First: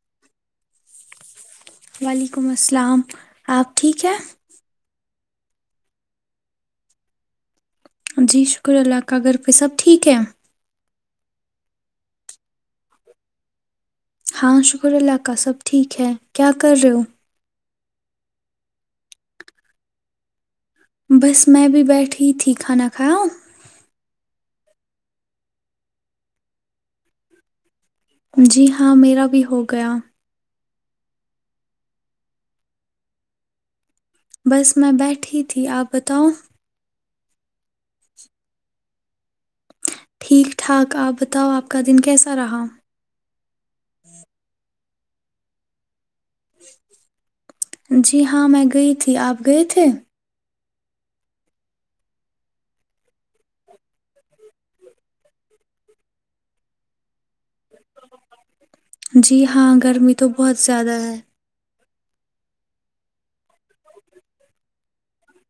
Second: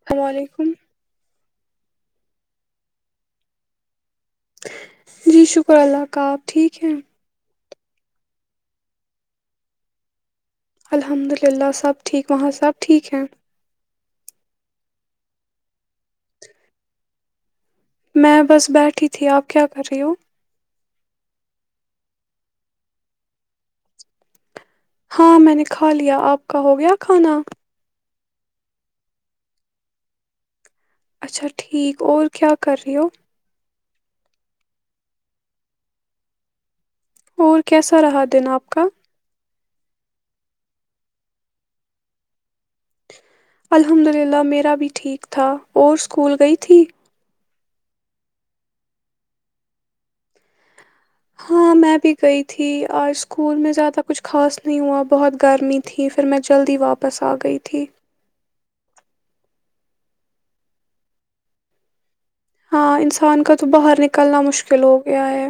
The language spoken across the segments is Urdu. السلام علیکم وعلیکم السلام آپ ٹھیک ہے جی شکر اللہ کا آپ ٹھیک ہیں جی شکر اللہ کا گھر پہ سب ٹھیک ہے الحمد للہ سب ٹھیک وہاں سب ٹھیک ہیں ہاں شکر اللہ کا سب ٹھیک ہے کیا کر رہے ہو؟ میں بس بیٹھی تھی آپ کیا کر رہی ہو بس میں بھی بیٹھی تھی کھانا کھایا ہاں میں نے کھا لیا آپ کا ہو گیا کھانا جی ہاں میرا بھی ہو گیا اچھا ٹھیک اور کیا کر رہی ہو بس میں بیٹھی تھی آپ بتاؤ اور کیسا رہا دن آپ کا ٹھیک ٹھاک آپ بتاؤ آپ کا دن کیسا رہا الحمد للہ میرا بھی ٹھیک تھا اور اسکول گئی تھی جی ہاں میں گئی تھی آپ گئے تھے ہاں میں بھی گئی تھی آج اسکول میں زیادہ کچھ خاص نہیں ہوا بہت گرمی تھی پھر میں جلدی واپس آ گئی تھی جی ہاں گرمی تو بہت زیادہ ہے ہاں انسان کا تو باہر نکلنا مشکل ہو گیا ہے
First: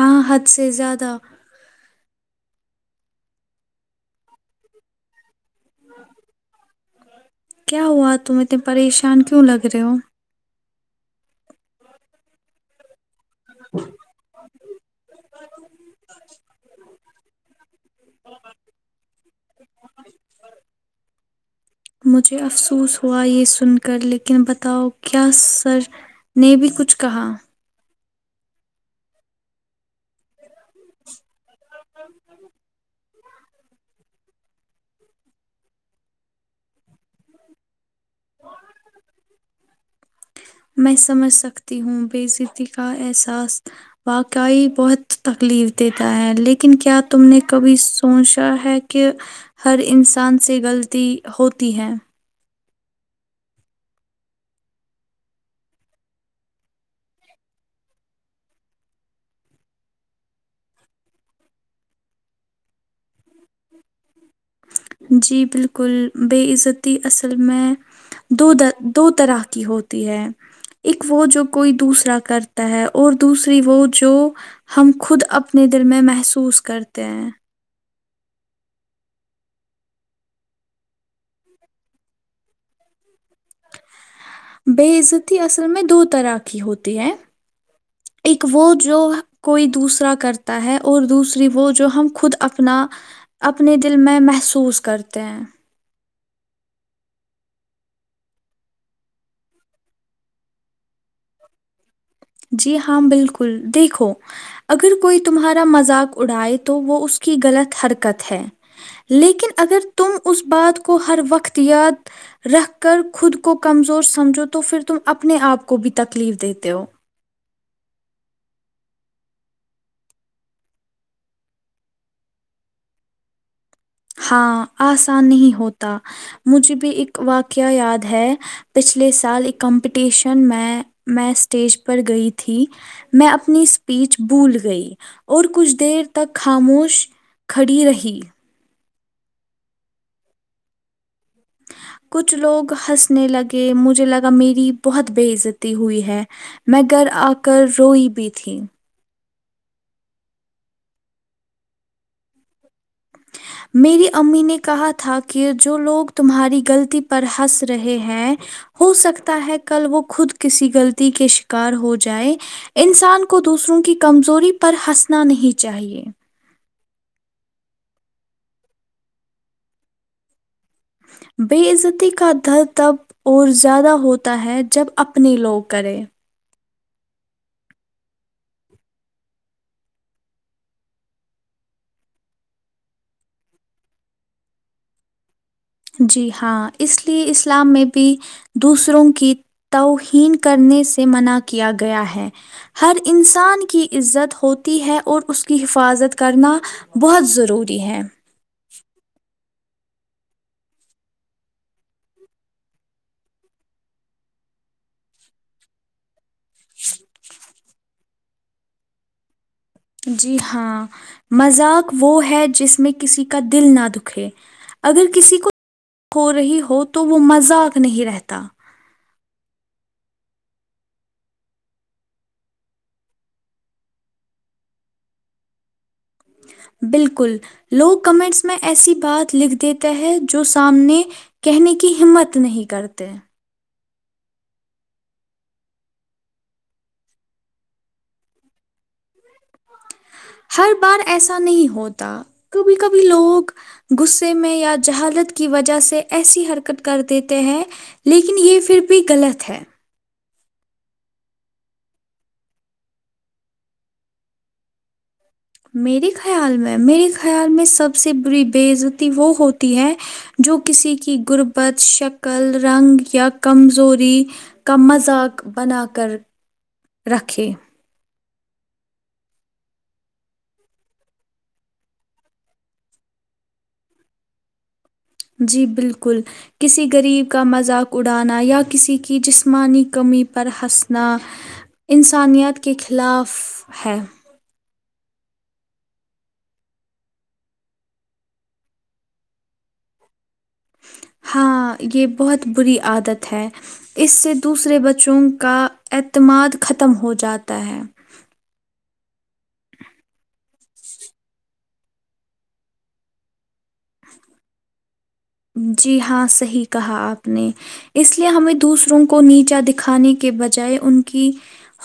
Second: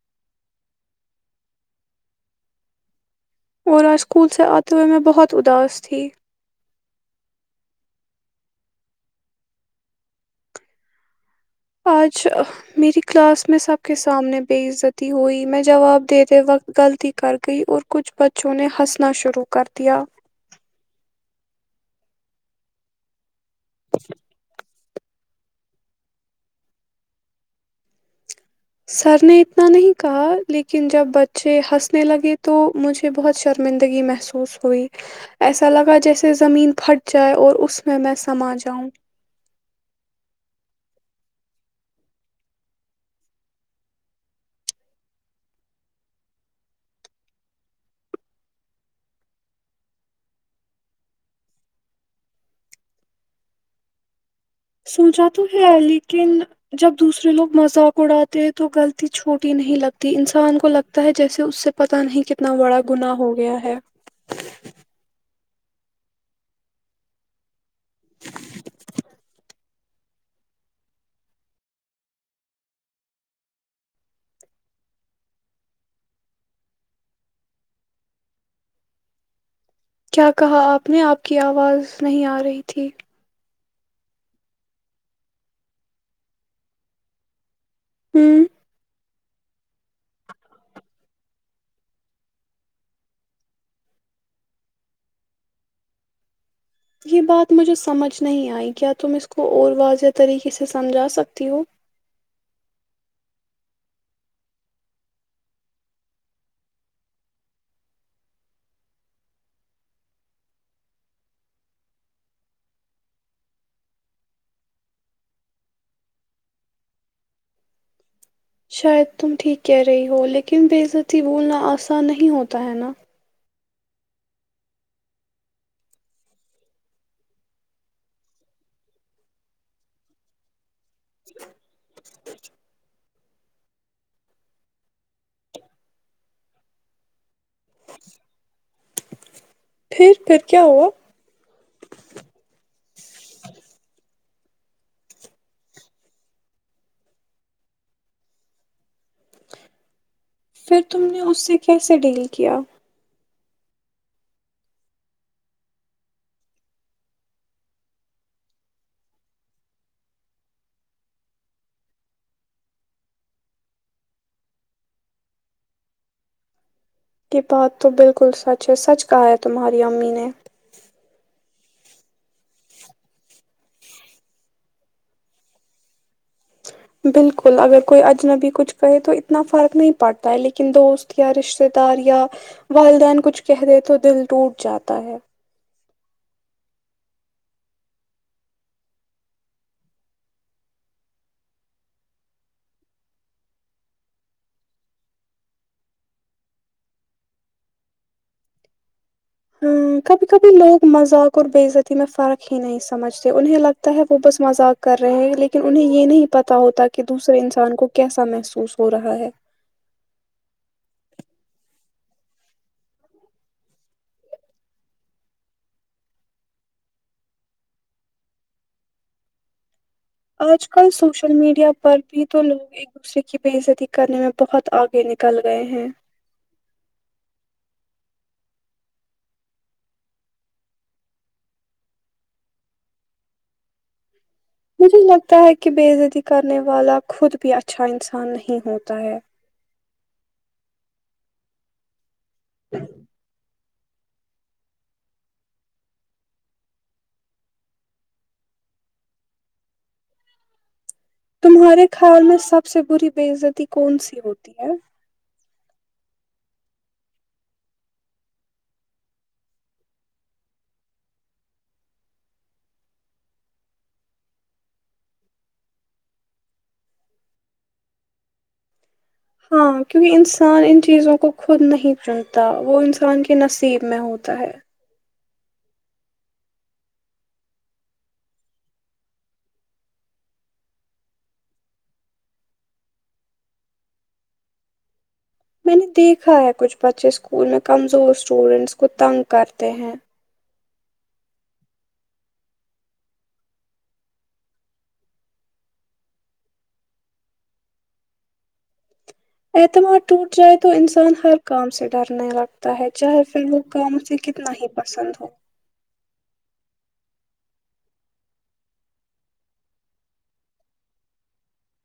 ب حد سے زیادہ اور آج اسکول سے آتے ہوئے میں بہت اداس تھی کیا ہوا تم اتنے پریشان کیوں لگ رہے ہو آج میری کلاس میں سب کے سامنے بے عزتی ہوئی میں جواب دیتے وقت غلطی کر گئی اور کچھ بچوں نے ہنسنا شروع کر دیا مجھے افسوس ہوا یہ سن کر لیکن بتاؤ کہ کیا سر نے بھی کچھ کہا سر نے اتنا نہیں کہا لیکن جب ب ھے ہنسنے لگے تو مجھے بہت شرمندگی محسوس ہوئی ایسا لگا جیسے زمین پھٹ جائے اور اس میں میں میں سما جاؤں میں سمجھ سکتی ہوں بےزتی کا احساس واقعی بہت تکلیف دیتا ہے لیکن کیا تم نے کبھی سوچا ہے کہ ہر انسان سے غلطی ہوتی ہے سوچا تو ہے لیکن جب دوسرے لوگ مذاق اڑاتے ہیں تو غلطی چھوٹی نہیں لگتی انسان کو لگتا ہے جیسے اس سے پت نہیں کتنا بڑا گناہ ہو گیا ہے جی بالکل ب عزتی اصل میں دو د دو طرح کی ہوتی ہے ایک وہ جو کوئی دوسرا کرتا ہے اور دوسری وہ جو ہم خود اپنے دل میں محسوس کرتے ہیں کیا کہا آپ نے آپ کی آواز نہیں آ رہی تھی بےعزتی اصر میں دو طرح کی ہوتی ہیں ہوں ایک وہ جو کوئی دوسرا کرتا ہے اور دوسری وہ جو ہم خود اپنا اپنے دل میں محسوس کرتے ہیں یہ بات مجھے سمجھ نہیں آئی کیا تم اس کو اور واضح طریقے سے سمجھا سکتی ہو جی ہاں بالکل دیکھو اگر کوئی تمہارا مذاق اڑائے تو وہ اس کی غلط حرکت ہے لیکن اگر تم اس بات کو ہر وقت یاد رکھ کر خود کو کمزور سمجھو تو پھر تم اپنے آپ کو بھی تکلیف دیتے ہو شاید تم ٹھیک کہہ رہی ہو لیکن بےزتی بولنا آسان نہیں ہوتا ہے نا ہاں آسان نہیں ہوتا مجھے بھی ایک واقعہ یاد ہے پچھلے سال ایک کمپٹیشن میں میں اسٹیج پر گئی تھی میں اپنی اسپیچ بھول گئی اور کچھ دیر تک خاموش کھڑی رہی پھر پھر کیا ہوا کچھ لوگ ہنسنے لگے مجھے لگا میری بہت بے عزتی ہوئی ہے میں گھر آ کر روئی بھی تھی پھر تم نے اس سے کیسے ڈیل کیا میری امی نے کہا تھا کہ جو لوگ تمہاری غلطی پر ہنس رہے ہیں ہو سکتا ہے کل وہ خود کسی غلطی کے شکار ہو جائے انسان کو دوسروں کی کمزوری پر ہنسنا نہیں چاہیے یہ بات تو بالکل سچ ہے سچ کہا ہے تمہاری امی نے بےعزتی کا در تب اور زیادہ ہوتا ہے جب اپنے لوگ کرے بالکل اگر کوئی اجنبی کچھ کہے تو اتنا فرق نہیں پڑتا ہے لیکن دوست یا رشتے دار یا والدین کچھ کہہ دے تو دل ٹوٹ جاتا ہے جی ہاں اس لیے اسلام میں بھی دوسروں کی توہین کرنے سے منع کیا گیا ہے ہر انسان کی عزت ہوتی ہے اور اس کی حفاظت کرنا بہت ضروری ہے ہاں کبھی کبھی لوگ مذاق اور بے عتی میں فرق ہی نہیں سمجھتے انہیں لگتا ہے وہ بس مذاق کر رہے ہیں لیکن انہیں یہ نہیں پتتا ہوتا کہ دوسرے انسان کو کیسا محسوس ہو رہا ہے جی ہاں مذاق وہ ہے جس میں کسی کا دل نہ دکھے اگر کسی کو ہو رہی ہو تو وہ مذاق نہیں رہتا آج کل سوشل میڈیا پر بھی تو لوگ ایک دوسرے کی بےزتی کرنے میں بہت آگے نکل گئے ہیں بالکل لوگ کمنٹس میں ایسی بات لکھ دیتے ہیں جو سامنے کہنے کی ہمت نہیں کرتے مجھے لگتا ہے کہ بےزتی کرنے والا خود بھی اچھا انسان نہیں ہوتا ہے ہر بار ایسا نہیں ہوتا کبھی کبھی لوگ [inaudible] تمہارے خیال میں سب سے بری بےعزتی کون سی ہوتی ہے [inaudible] ہاں کیونکہ انسان ان چیزوں کو خود نہیں چنتا وہ انسان کے نصیب میں ہوتا ہے جی بالکل کسی غریب کا مذاق اڑانا یا کسی کی جسمانی کمی پر ہنسنا انسانیت کے خلاف ہے میں نے دیکھا ہے کچھ بچے اسکول میں کمزور اسٹوڈینٹس کو تنگ کرتے ہیں ہاں، یہ بہت بری عادت ہے اس سے دوسرے بچوں کا اعتماد ختم ہو جاتا ہے اعتماد ٹوٹ جائے تو انسان ہر کام سے ڈرنے لگتا ہے چاہے پھر وہ کا مجھے کتنا ہی پسند ہو جی ہاں، صحیح کہا آپ نے اس لیے ہمیں دوسروں کو نیچا دکھانے کے بجائے ان کی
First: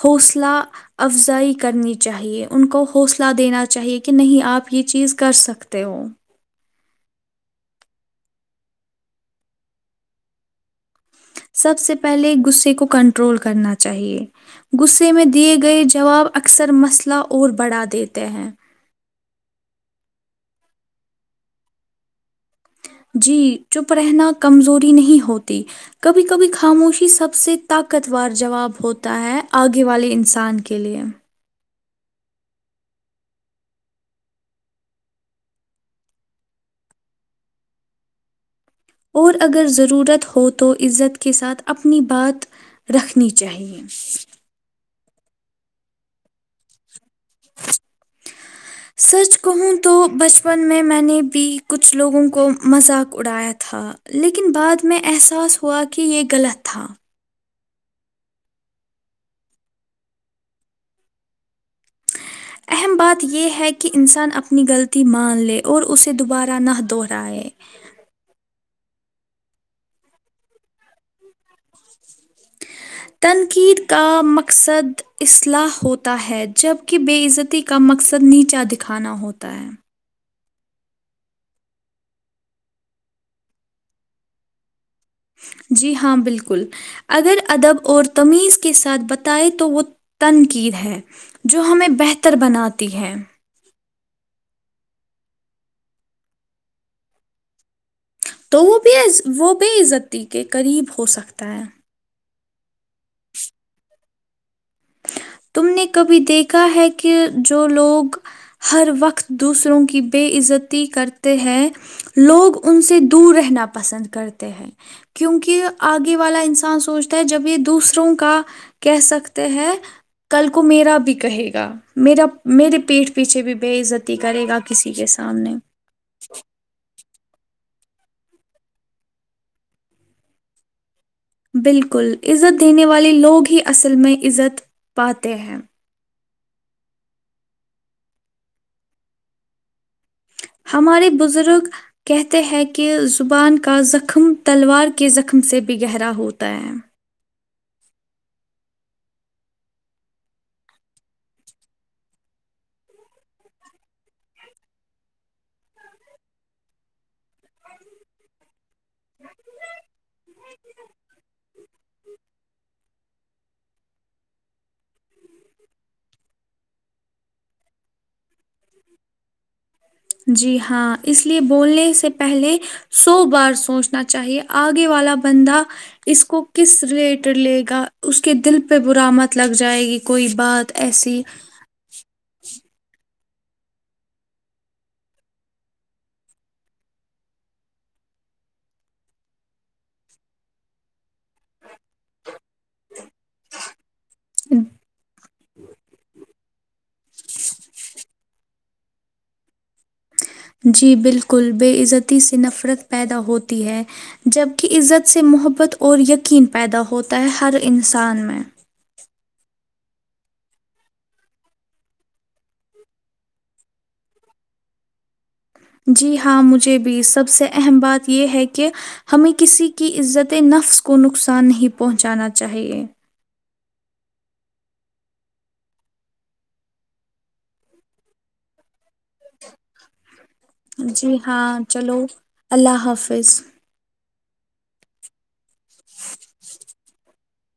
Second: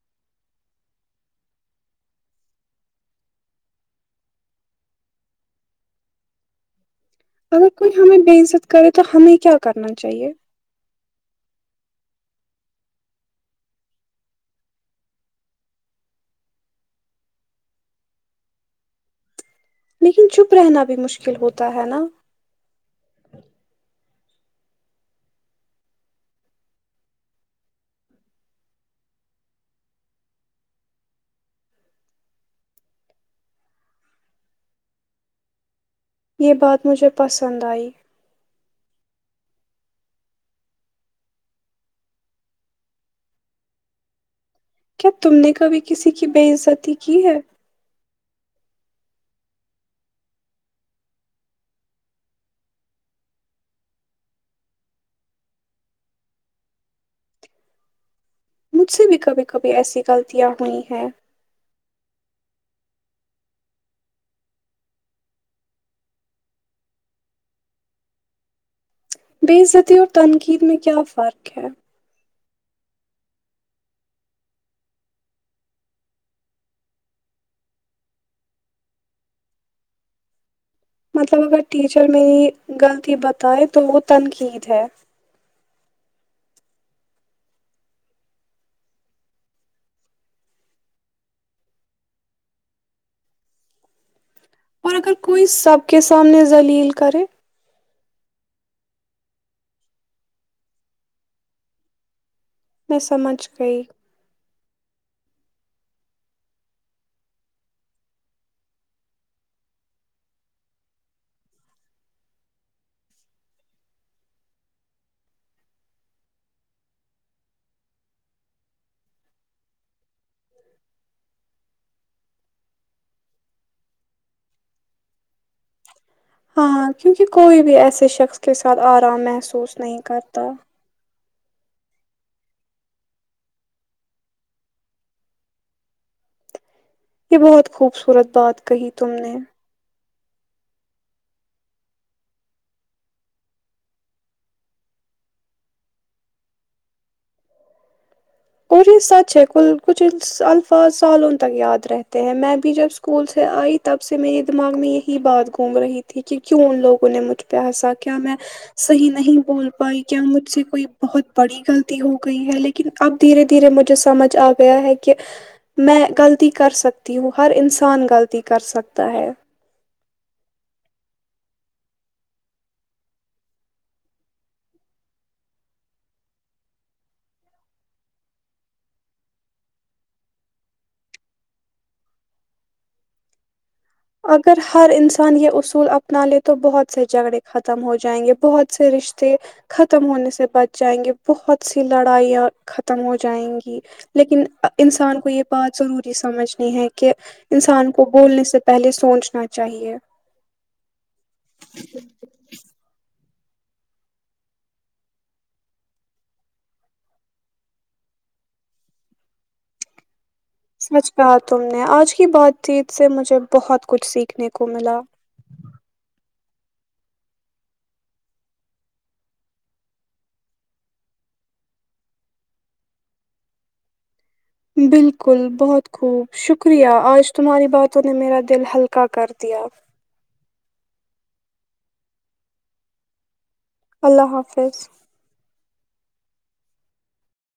حوصلہ افزائی کرنی چاہیے ان کو حوصلہ دینا چاہیے کہ نہیں آپ یہ چیز کر سکتے ہو اگر کوئی ہمیں بے عزت کرے تو ہمیں کیا کرنا چاہیے [inaudible] لیکن چھپ رہنا بھی مشکل ہوتا ہے نا جی چپ رہنا کمزوری نہیں ہوتی کبھی کبھی خاموشی سب سے طاقت وور جواب ہوتا ہے آگے والے انسان کے لئے یہ بات مجھے پسند آئی اور اگر ضرورت ہو تو عزت کے ساتھ اپنی بات رکھنی چاہیے کیا تم نے کبھی کسی کی بےعزتی کی ہے سچ کہوں تو بچپن میں میں نے بھی کچھ لوگوں کو مذاق اڑایا تھا لیکن بعد میں احساس ہوا کہ یہ غلط تھا مجھ سے بھی کبھی کبھی ایسی غلطیاں ہوئی ہیں اہم بات یہ ہے کہ انسان اپنی غلطی مان لے اور اسے دوبارہ نہ دوہرائے بے عزتی اور تنقید میں کیا فرق ہے تنقید کا مقصد اصلاح ہوتا ہے جبک بےعزتی کا مقصد نیچا دکھانا ہوتا ہے مطلب اگر ٹیچر میری غلطی بتائے تو وہ تنقید ہے جی ہاں بالکل اگر ادب اور تمیز کے ساتھ بتائیں تو وہ تنقید ہے جو ہمیں بہتر بناتی ہے اور اگر کوئی سب کے سامنے لیل کرے تو وہ بےعز وہ بےعزتتی کے قریب ہو سکتا ہے میں سمجھ گئی تم نے کبھی دیکھا ہے کہ جو لوگ ہر وقت دوسروں کی بے عزتی کرتے ہیں لوگ ان سے دور رہنا پسند کرتے ہیں کیونکہ آگے والا انسان سوچتا ہے جب یہ دوسروں کا کہہ سکتے ہیں کل کو میرا بھی کہے گا میرا میرے پیٹ پیچھے بھی بےعزتی کرے گا کسی کے سامنے ہاں کیونکہ کوئی بھی ایسے شخص کے ساتھ آرام محسوس نہیں کرتا بالکل عزت دینے والے لوگ ہی اصل میں عزت پاتے ہیں یہ بہت خوبصورت بات کہی تم نے ہمارے بزرگ کہتے ہیں کہ زبان کا زخم تلوار کے زخم سے بھی گہرا ہوتا ہے اور یہ سچ ہے کل کچھ الفاظ سالوں تک یاد رہتے ہیں میں بھی جب اسکول سے آئی تب سے میرے دماغ میں یہی بات گھوم رہی تھی کہ کیوں ان لوگوں نے مجھ پہ ہنسا کیا میں صحیح نہیں بول پائی کیا مجھ سے کوئی بہت بڑی غلط ہو گئی ہے لیکن اب دھیرے دھیرے مجھے سمجھ آ گیا ہے کہ میں غلطی کر سکتی ہوں ہر انسان غلطی کر سکتا ہے جی ہاں اس لیے بولنے سے پہلے سو بار سوچنا چاہیے آگے والا بندہ اس کو کس ریلیٹڈ لے گا اس کے دل پہ برا مت لگ جائے گی کوئی بات ایسی اگر ہر انسان یہ اصول اپنا لے تو بہت سے جھگڑے ختم ہو جائیں گے بہت سے رشتے ختم ہونے سے بچ جائیں گے بہت سی لڑائیاں ختم ہو جائیں گی لیکن انسان کو یہ بات ضروری سمجھ ہے کہ انسان کو بولنے سے پہلے سوچنا تھا جی بالکل بےعزتی سے نفرت پیدا ہوتی ہے جبکہ عزت سے محبت اور یقین پیدا ہوتا ہے ہر انسان میں سچ کہا تم نے آج کی بات چیت سے مجھے بہت کچھ سیکھنے کو ملا جی ہاں مجھے بھی سب سے اہم بات یہ ہے کہ ہمیں کسی کی عزت نفس کو نقصان نہیں پہنچانا چاہیے بالکل بہت خوب شکریہ آج تمہاری باتوں نے میرا دل ہلکا کر دیا جی ہاں چلو اللہ حافظ اللہ حافظ [unintelligible] [inaudible]